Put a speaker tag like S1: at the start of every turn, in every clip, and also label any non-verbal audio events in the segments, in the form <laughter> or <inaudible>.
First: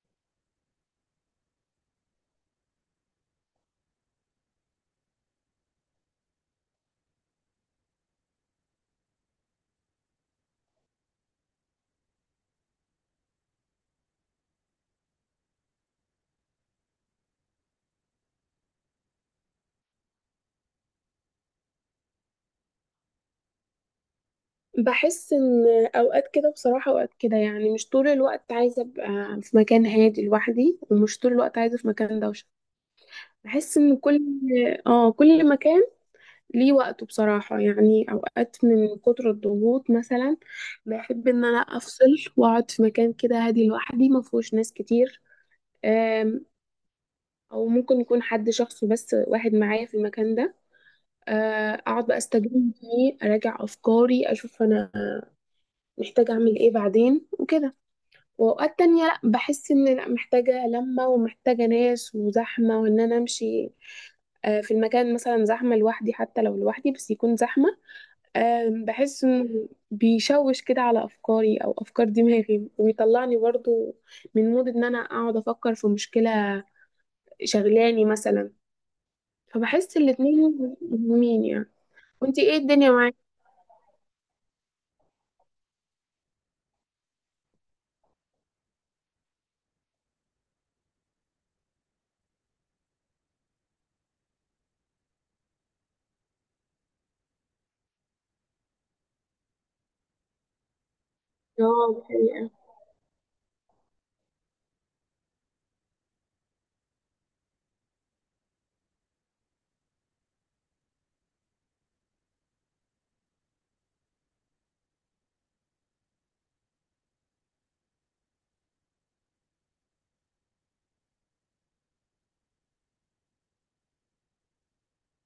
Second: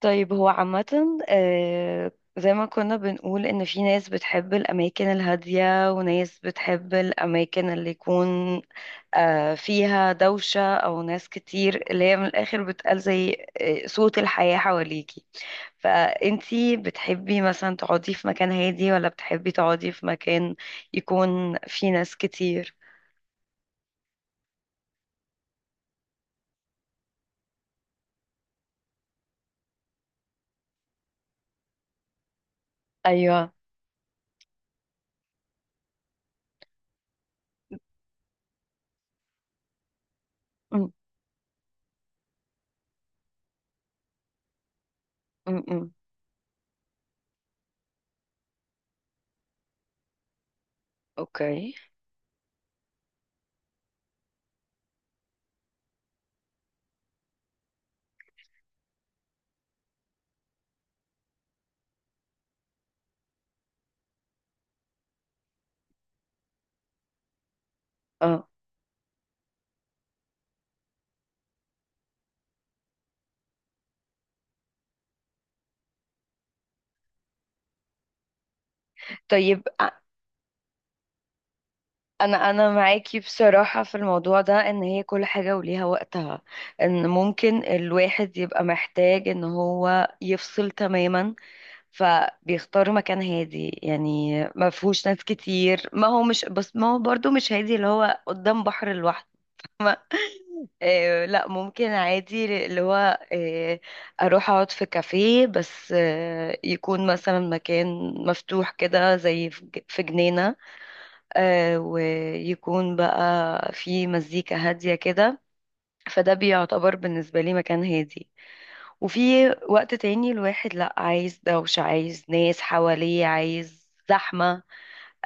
S1: طيب، هو عامة زي ما كنا بنقول إن في ناس بتحب الأماكن الهادية وناس بتحب الأماكن اللي يكون فيها دوشة، أو ناس كتير اللي هي من الآخر بتقال زي صوت الحياة حواليكي. فأنتي بتحبي مثلا تقعدي في مكان هادي، ولا بتحبي تقعدي في مكان يكون فيه ناس كتير؟
S2: بحس ان اوقات كده بصراحة، اوقات كده يعني مش طول الوقت عايزة ابقى في مكان هادي لوحدي، ومش طول الوقت عايزة في مكان دوشة.
S1: أيوة.
S2: بحس ان كل اه كل مكان ليه وقته بصراحة. يعني اوقات من كتر الضغوط مثلا
S1: م
S2: بحب ان انا افصل واقعد في مكان كده هادي لوحدي ما فيهوش ناس كتير.
S1: -م.
S2: آم، او ممكن يكون حد شخص بس واحد معايا في المكان ده.
S1: أوكي.
S2: اقعد بقى استجم فيه، اراجع افكاري، اشوف انا محتاجة اعمل ايه بعدين وكده. واوقات تانية لا، بحس ان لا، محتاجة لمة ومحتاجة ناس وزحمة وان انا امشي في المكان مثلا زحمة لوحدي، حتى لو لوحدي بس يكون زحمة.
S1: اه،
S2: بحس انه بيشوش كده على افكاري او افكار دماغي، ويطلعني برضو من مود ان انا اقعد افكر في مشكلة شغلاني مثلا.
S1: طيب
S2: فبحس الاتنين مهمين يعني. وانتي
S1: انا
S2: ايه
S1: انا
S2: الدنيا معاكي؟
S1: معاكي بصراحة في الموضوع ده، ان هي كل حاجة وليها وقتها، ان ممكن الواحد يبقى محتاج ان هو يفصل تماما، فبيختار مكان هادي يعني ما فيهوش ناس كتير. ما هو مش بس، ما هو برضو مش هادي اللي هو قدام بحر لوحده. لا، ممكن
S2: اه
S1: عادي
S2: الحقيقة.
S1: اللي هو، آه اروح اقعد في كافيه، بس يكون مثلا مكان مفتوح كده، زي في في جنينة، ويكون بقى في مزيكا هادية كده، فده بيعتبر بالنسبة لي مكان هادي. وفي وقت تاني الواحد لأ، عايز دوشة، عايز ناس حواليه، عايز زحمة.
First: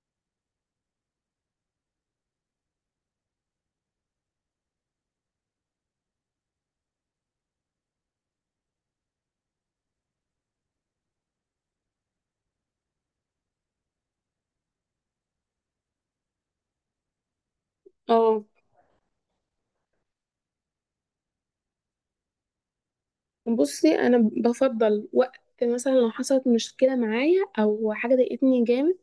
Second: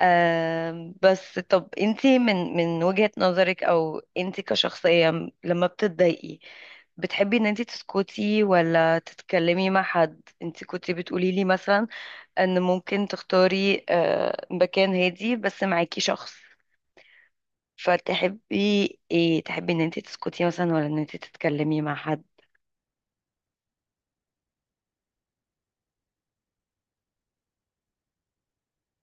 S1: بس طب انتي، من وجهة نظرك، او انتي كشخصية لما بتتضايقي، بتحبي ان انتي تسكتي ولا تتكلمي مع حد؟ انتي كنتي بتقولي لي مثلا ان ممكن تختاري مكان هادي بس معاكي شخص،
S2: اه
S1: فتحبي ايه؟ تحبي ان انت تسكتي مثلا ولا ان انت تتكلمي مع حد؟
S2: بصي، انا بفضل وقت مثلا لو حصلت مشكله معايا او حاجه ضايقتني جامد،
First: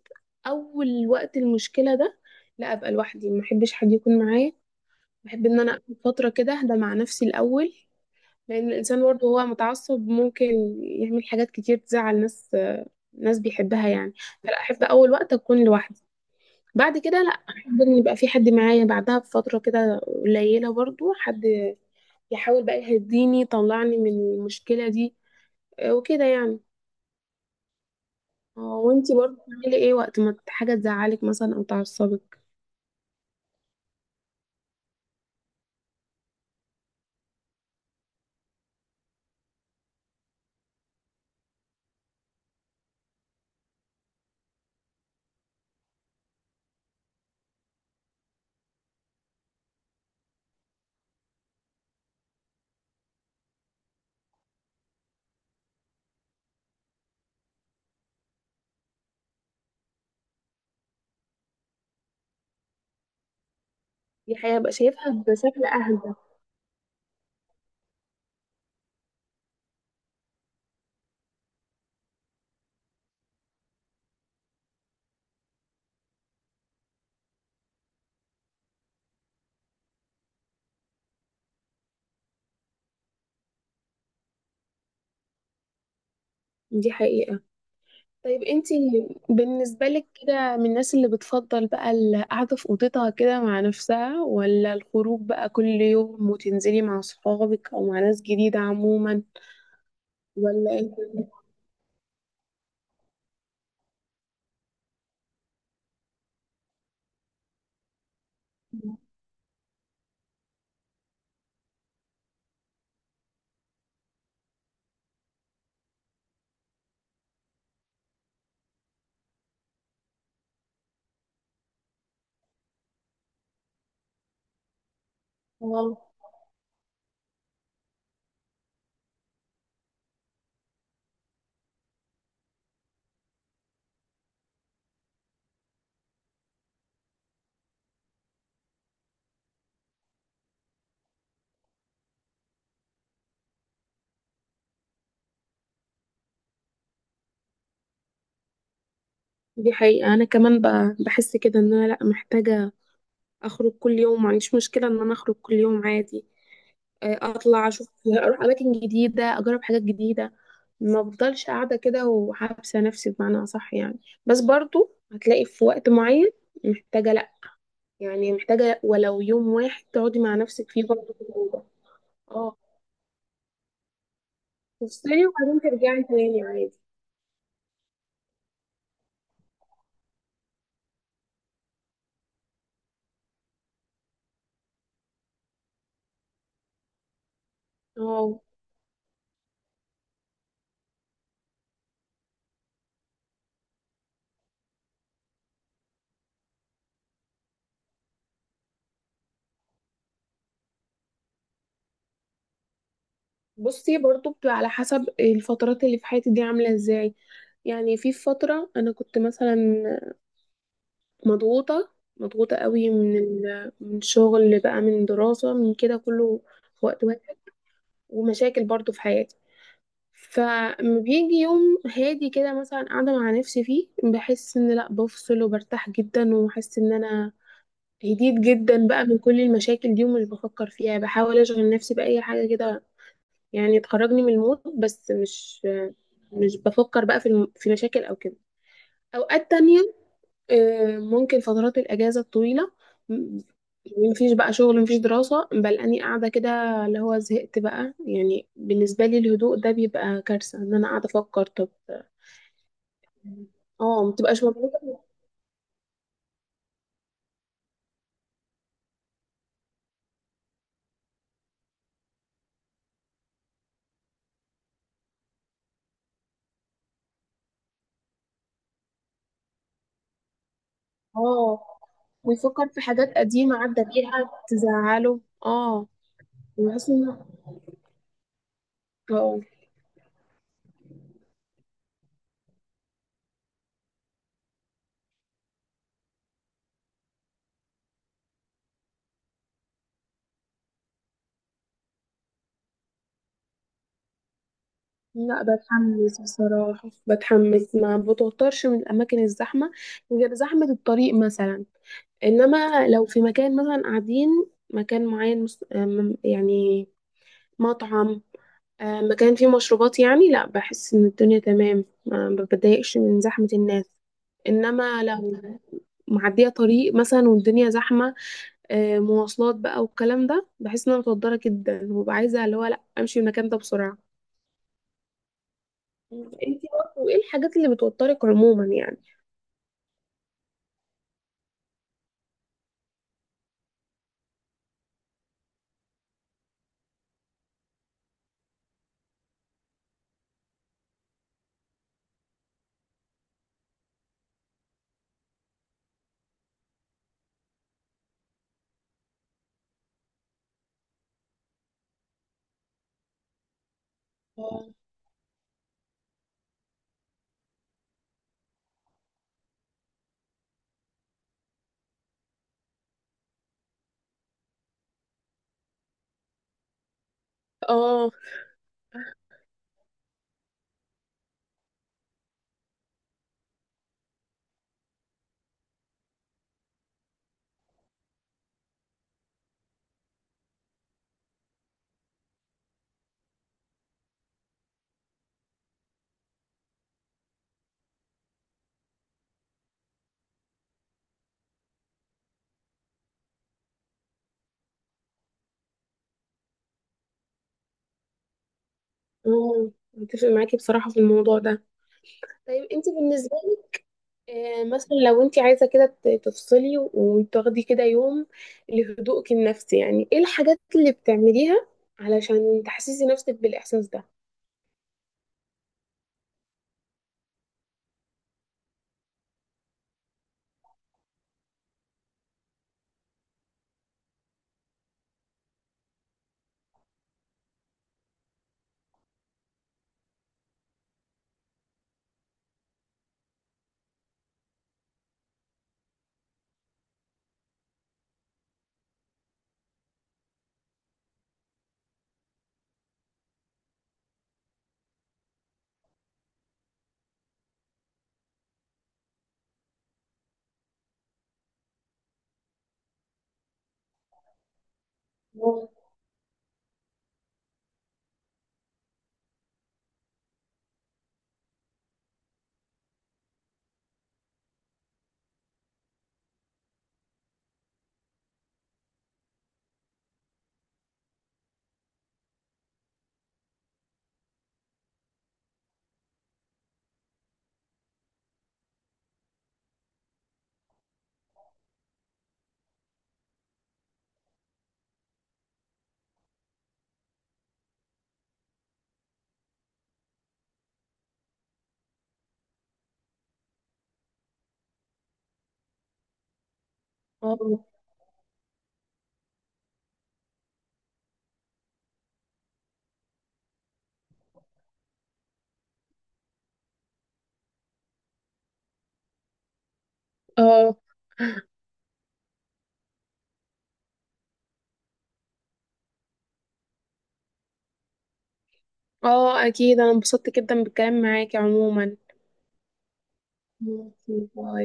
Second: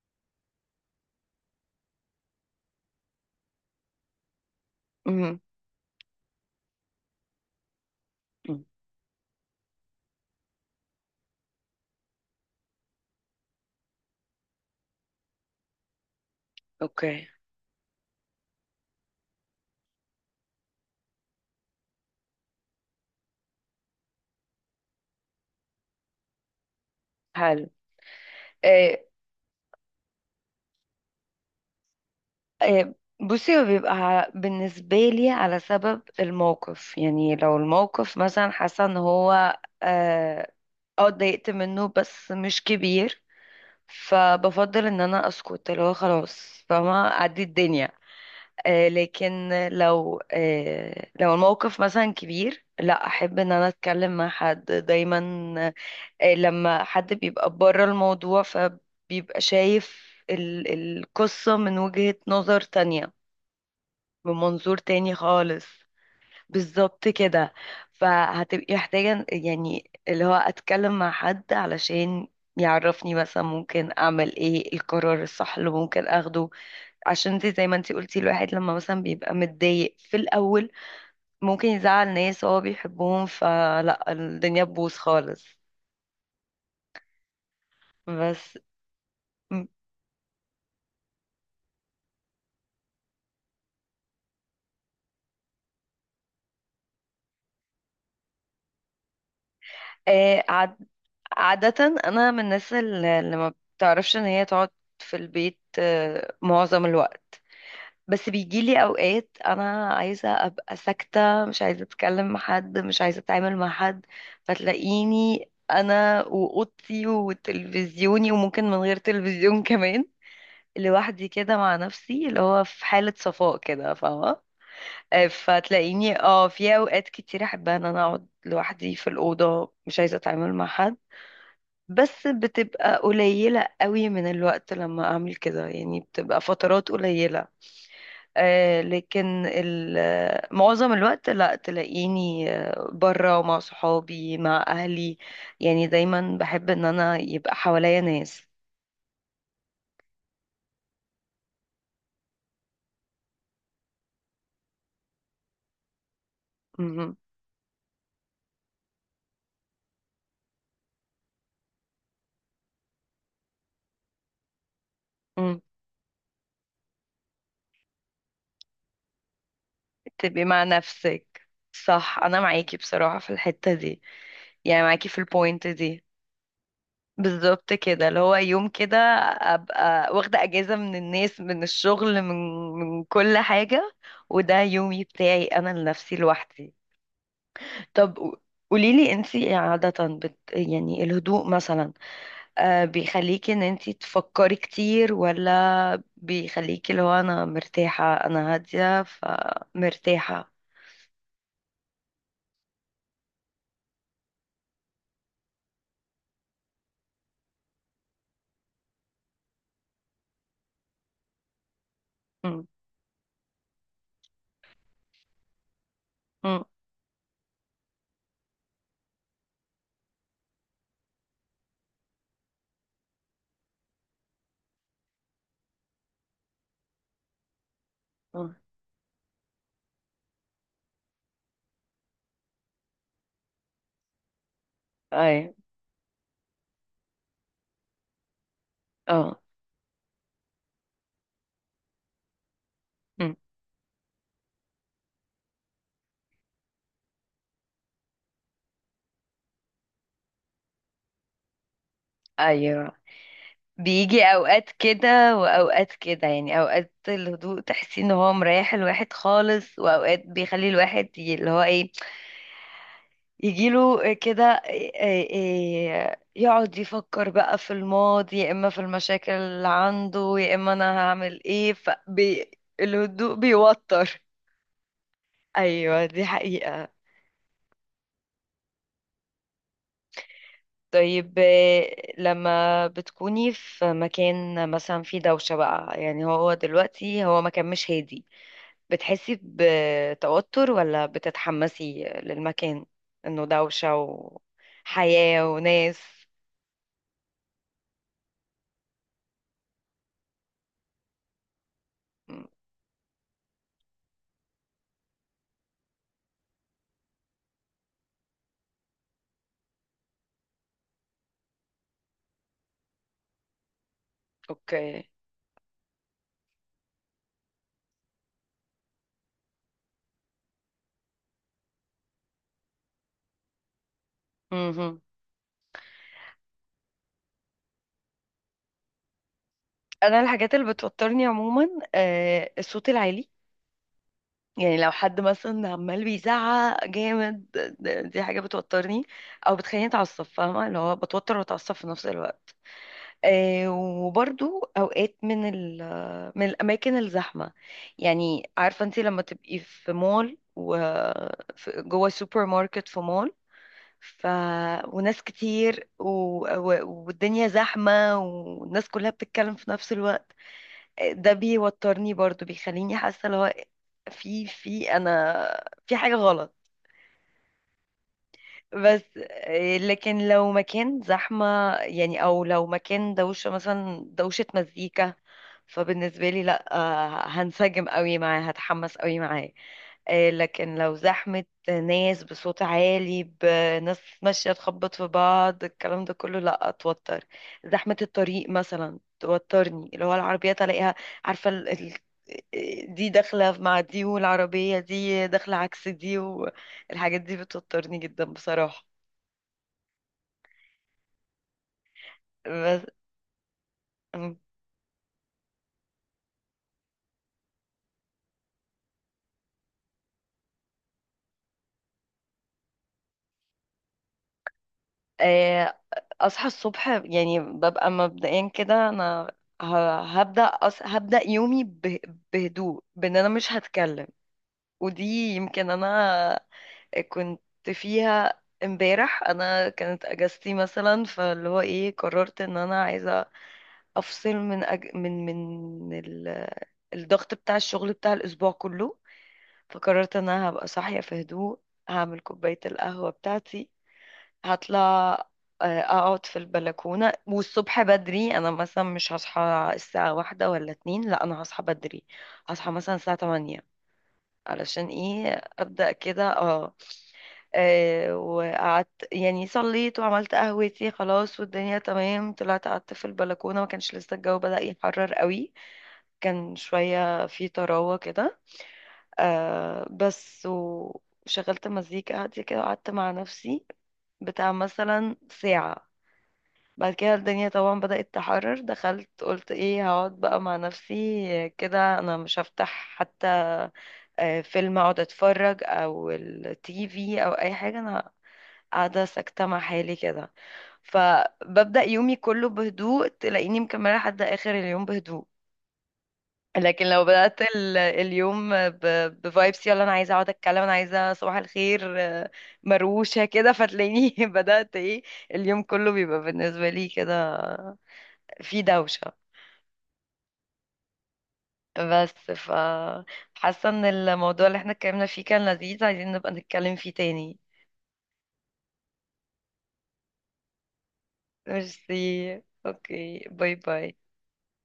S2: اول وقت المشكله ده لا ابقى لوحدي، ما احبش حد يكون معايا.
S1: مهم.
S2: بحب ان انا اخد فتره كده اهدى مع نفسي الاول،
S1: مم.
S2: لان الانسان برضه هو متعصب ممكن يعمل حاجات كتير تزعل ناس، ناس بيحبها يعني. فلا، احب اول وقت اكون لوحدي. بعد كده
S1: اوكي.
S2: لا، احب ان يبقى في حد معايا، بعدها بفتره كده قليله برضه حد يحاول بقى يهديني يطلعني من المشكله دي وكده يعني.
S1: حلو. إيه،
S2: وانتي برضه بتعملي ايه وقت ما حاجة تزعلك مثلا او تعصبك؟
S1: إيه، بصي، هو بيبقى بالنسبة لي على سبب الموقف. يعني لو الموقف مثلا حاسة ان هو اتضايقت منه بس مش كبير، فبفضل ان انا اسكت اللي هو خلاص، فما اعدي الدنيا. لكن لو الموقف مثلا كبير، لا، احب ان انا اتكلم مع حد دايما. لما حد بيبقى بره الموضوع فبيبقى شايف القصة من وجهة نظر تانية، من
S2: دي حقيقة بقى
S1: منظور تاني
S2: شايفها بشكل
S1: خالص.
S2: اهدى.
S1: بالظبط كده. فهتبقي محتاجة يعني اللي هو أتكلم مع حد علشان يعرفني مثلا ممكن أعمل إيه، القرار الصح اللي ممكن أخده. عشان انت زي ما انت قلتي، الواحد لما مثلا بيبقى متضايق في الأول ممكن يزعل ناس هو بيحبهم، فلا الدنيا تبوظ خالص.
S2: دي حقيقة. طيب
S1: بس.
S2: انتي بالنسبة لك كده، من الناس اللي بتفضل بقى القعدة في اوضتها كده مع نفسها، ولا الخروج بقى كل يوم وتنزلي مع صحابك او مع ناس جديدة عموما؟
S1: آه، عاد
S2: ولا انت؟
S1: عادة أنا من الناس اللي ما بتعرفش إن هي تقعد في البيت معظم الوقت. بس بيجيلي أوقات أنا عايزة أبقى ساكتة، مش عايزة أتكلم مع حد، مش عايزة أتعامل مع حد، فتلاقيني أنا وأوضتي وتلفزيوني، وممكن من غير تلفزيون <laughs> كمان، لوحدي كده مع نفسي اللي هو في حالة صفاء كده، فاهمة؟
S2: اه
S1: فتلاقيني في أوقات كتير أحبها إن أنا أقعد لوحدي في الأوضة، مش عايزة أتعامل مع حد. بس بتبقى قليلة قوي من الوقت لما أعمل كده، يعني بتبقى فترات قليلة. لكن معظم الوقت لا، تلاقيني برا، ومع صحابي، مع أهلي، يعني دايما بحب إن أنا يبقى حواليا ناس.
S2: دي حقيقة. أنا كمان بقى بحس كده إن أنا لأ، محتاجة أخرج كل يوم، معنديش مشكلة إن أنا أخرج كل يوم عادي.
S1: مهم.
S2: اطلع اشوف، اروح اماكن جديده، اجرب حاجات جديده، ما بفضلش قاعده كده وحابسه نفسي بمعنى اصح يعني. بس برضو هتلاقي
S1: مم.
S2: في وقت معين محتاجه، لا يعني محتاجه ولو يوم واحد تقعدي مع
S1: تبقي مع
S2: نفسك فيه برضو في
S1: نفسك،
S2: الأوضة.
S1: صح، أنا
S2: اه
S1: معاكي بصراحة في الحتة دي، يعني معاكي في
S2: تفصلي وبعدين
S1: البوينت
S2: ترجعي
S1: دي.
S2: تاني عادي.
S1: بالظبط كده، اللي هو يوم كده ابقى واخده اجازه من الناس، من الشغل، من كل حاجه، وده يومي بتاعي انا لنفسي لوحدي. طب
S2: اه
S1: قوليلي، انتي عاده يعني الهدوء مثلا بيخليكي ان انتي تفكري كتير، ولا بيخليكي اللي هو انا مرتاحه، انا هاديه فمرتاحه؟
S2: بصي، برضو بتبقى على حسب الفترات اللي في حياتي دي عامله ازاي. يعني في فتره انا كنت مثلا مضغوطة، مضغوطة
S1: امم
S2: قوي من من شغل بقى، من دراسة، من كده كله
S1: امم
S2: في وقت واحد، ومشاكل برضو في حياتي. فما بيجي يوم هادي كده مثلا قاعدة مع نفسي فيه بحس ان لا، بفصل وبرتاح جدا، وحاسة ان انا هديت جدا بقى من كل المشاكل دي، ومش بفكر فيها. بحاول اشغل نفسي بأي حاجة كده يعني تخرجني من المود، بس
S1: اي
S2: مش بفكر بقى في في مشاكل او كده.
S1: اه
S2: اوقات تانية ممكن فترات الأجازة الطويلة،
S1: مم.
S2: م- مفيش بقى شغل، مفيش دراسة، بل أني قاعدة كده اللي هو زهقت بقى. يعني بالنسبة لي الهدوء ده بيبقى كارثة إن أنا قاعدة أفكر. طب
S1: ايوه،
S2: اه
S1: بيجي
S2: مبتبقاش
S1: اوقات
S2: مبسوطة.
S1: كده واوقات كده، يعني اوقات الهدوء تحسي ان هو مريح الواحد خالص، واوقات بيخلي الواحد اللي هو ايه، يجيله كده يقعد يفكر بقى في الماضي، يا اما في المشاكل اللي عنده، يا اما انا هعمل
S2: اه
S1: ايه فبي.
S2: ويفكر في حاجات
S1: الهدوء
S2: قديمة عدى
S1: بيوتر.
S2: بيها تزعله. اه
S1: ايوه، دي حقيقة.
S2: بحس إن اه
S1: طيب إيه، لما بتكوني في مكان مثلا فيه دوشة بقى، يعني هو دلوقتي هو مكان مش هادي، بتحسي بتوتر ولا بتتحمسي للمكان انه دوشة،
S2: لا،
S1: وحياة،
S2: بتحمس
S1: وناس؟
S2: بصراحة، بتحمس، ما بتوترش من الأماكن الزحمة غير زحمة الطريق مثلا.
S1: مم.
S2: انما لو في مكان مثلا قاعدين مكان معين مس- آم، يعني مطعم، مكان فيه مشروبات، يعني لا، بحس ان الدنيا تمام، ما بتضايقش من زحمة الناس. انما
S1: اوكي.
S2: لو معدية طريق مثلا والدنيا زحمة مواصلات بقى والكلام ده، بحس ان انا متوترة جدا وببقى عايزة اللي هو لا، امشي من المكان ده بسرعة.
S1: مهم.
S2: انتي برضه ايه الحاجات اللي بتوترك عموما يعني؟
S1: انا الحاجات اللي بتوترني عموما الصوت العالي، يعني لو حد مثلا عمال بيزعق جامد، دي حاجة بتوترني، او بتخليني اتعصب، فاهمة اللي هو بتوتر واتعصب في نفس الوقت. وبرضو اوقات من الاماكن الزحمه. يعني عارفه انت لما تبقي في مول و جوه سوبر ماركت في مول، ف
S2: اه
S1: وناس كتير والدنيا زحمه، والناس كلها بتتكلم في نفس الوقت، ده بيوترني برضو، بيخليني حاسه اللي هو في انا في حاجه غلط.
S2: آه،
S1: بس. لكن لو مكان زحمة، يعني، أو لو مكان دوشة مثلا، دوشة مزيكا، فبالنسبة لي لأ، هنسجم قوي معاه، هتحمس قوي معاه. لكن لو زحمة ناس بصوت عالي، بناس ماشية تخبط في بعض، الكلام ده كله لأ، أتوتر. زحمة الطريق مثلا توترني، اللي هو العربيات ألاقيها، عارفة دي داخلة مع دي، والعربية دي داخلة عكس دي، الحاجات دي بتوترني جدا بصراحة.
S2: مم، متفق معاكي بصراحة في الموضوع ده. طيب
S1: بس.
S2: انتي بالنسبة،
S1: أم.
S2: مثلا لو انت عايزه كده تفصلي وتاخدي كده يوم لهدوءك النفسي، يعني ايه الحاجات اللي بتعمليها علشان تحسسي نفسك بالاحساس ده؟
S1: آه، أصحى الصبح، يعني ببقى مبدئيا كده أنا هبدأ هبدأ يومي بهدوء، بأن أنا مش هتكلم. ودي يمكن أنا كنت فيها امبارح، أنا كانت أجازتي مثلا، فاللي هو إيه، قررت إن أنا عايزة أفصل من الضغط بتاع الشغل، بتاع الأسبوع كله. فقررت ان انا هبقى صاحية في هدوء، هعمل كوباية القهوة بتاعتي، هطلع اقعد في البلكونة. والصبح بدري، انا مثلا مش هصحى الساعة 1 ولا 2، لا، انا هصحى بدري، هصحى مثلا الساعة 8، علشان ايه،
S2: اه
S1: ابدأ كده. وقعدت يعني، صليت وعملت قهوتي، خلاص والدنيا تمام، طلعت قعدت في البلكونة، ما كانش لسه الجو بدأ يحرر قوي، كان شوية في طراوة كده، بس وشغلت مزيكا هادية كده، وقعدت مع نفسي بتاع مثلا ساعة. بعد كده الدنيا طبعا بدأت تحرر، دخلت، قلت ايه، هقعد بقى مع نفسي كده، انا مش هفتح حتى فيلم اقعد اتفرج، او التي في، او اي حاجة، انا قاعدة ساكتة مع حالي كده. فببدأ يومي كله بهدوء، تلاقيني مكملة لحد آخر اليوم بهدوء. لكن لو
S2: اه
S1: بدأت اليوم بفايبس، يلا انا عايزه اقعد اتكلم، انا عايزه صباح الخير، مروشه كده، فتلاقيني <laughs> بدأت ايه، اليوم كله بيبقى بالنسبه لي كده في دوشه.
S2: اه
S1: بس، حاسه ان الموضوع اللي احنا اتكلمنا فيه كان لذيذ، عايزين نبقى نتكلم فيه تاني.
S2: اكيد انا انبسطت جدا بالكلام معاكي
S1: ميرسي،
S2: عموما.
S1: اوكي، باي باي.
S2: ماشي، باي.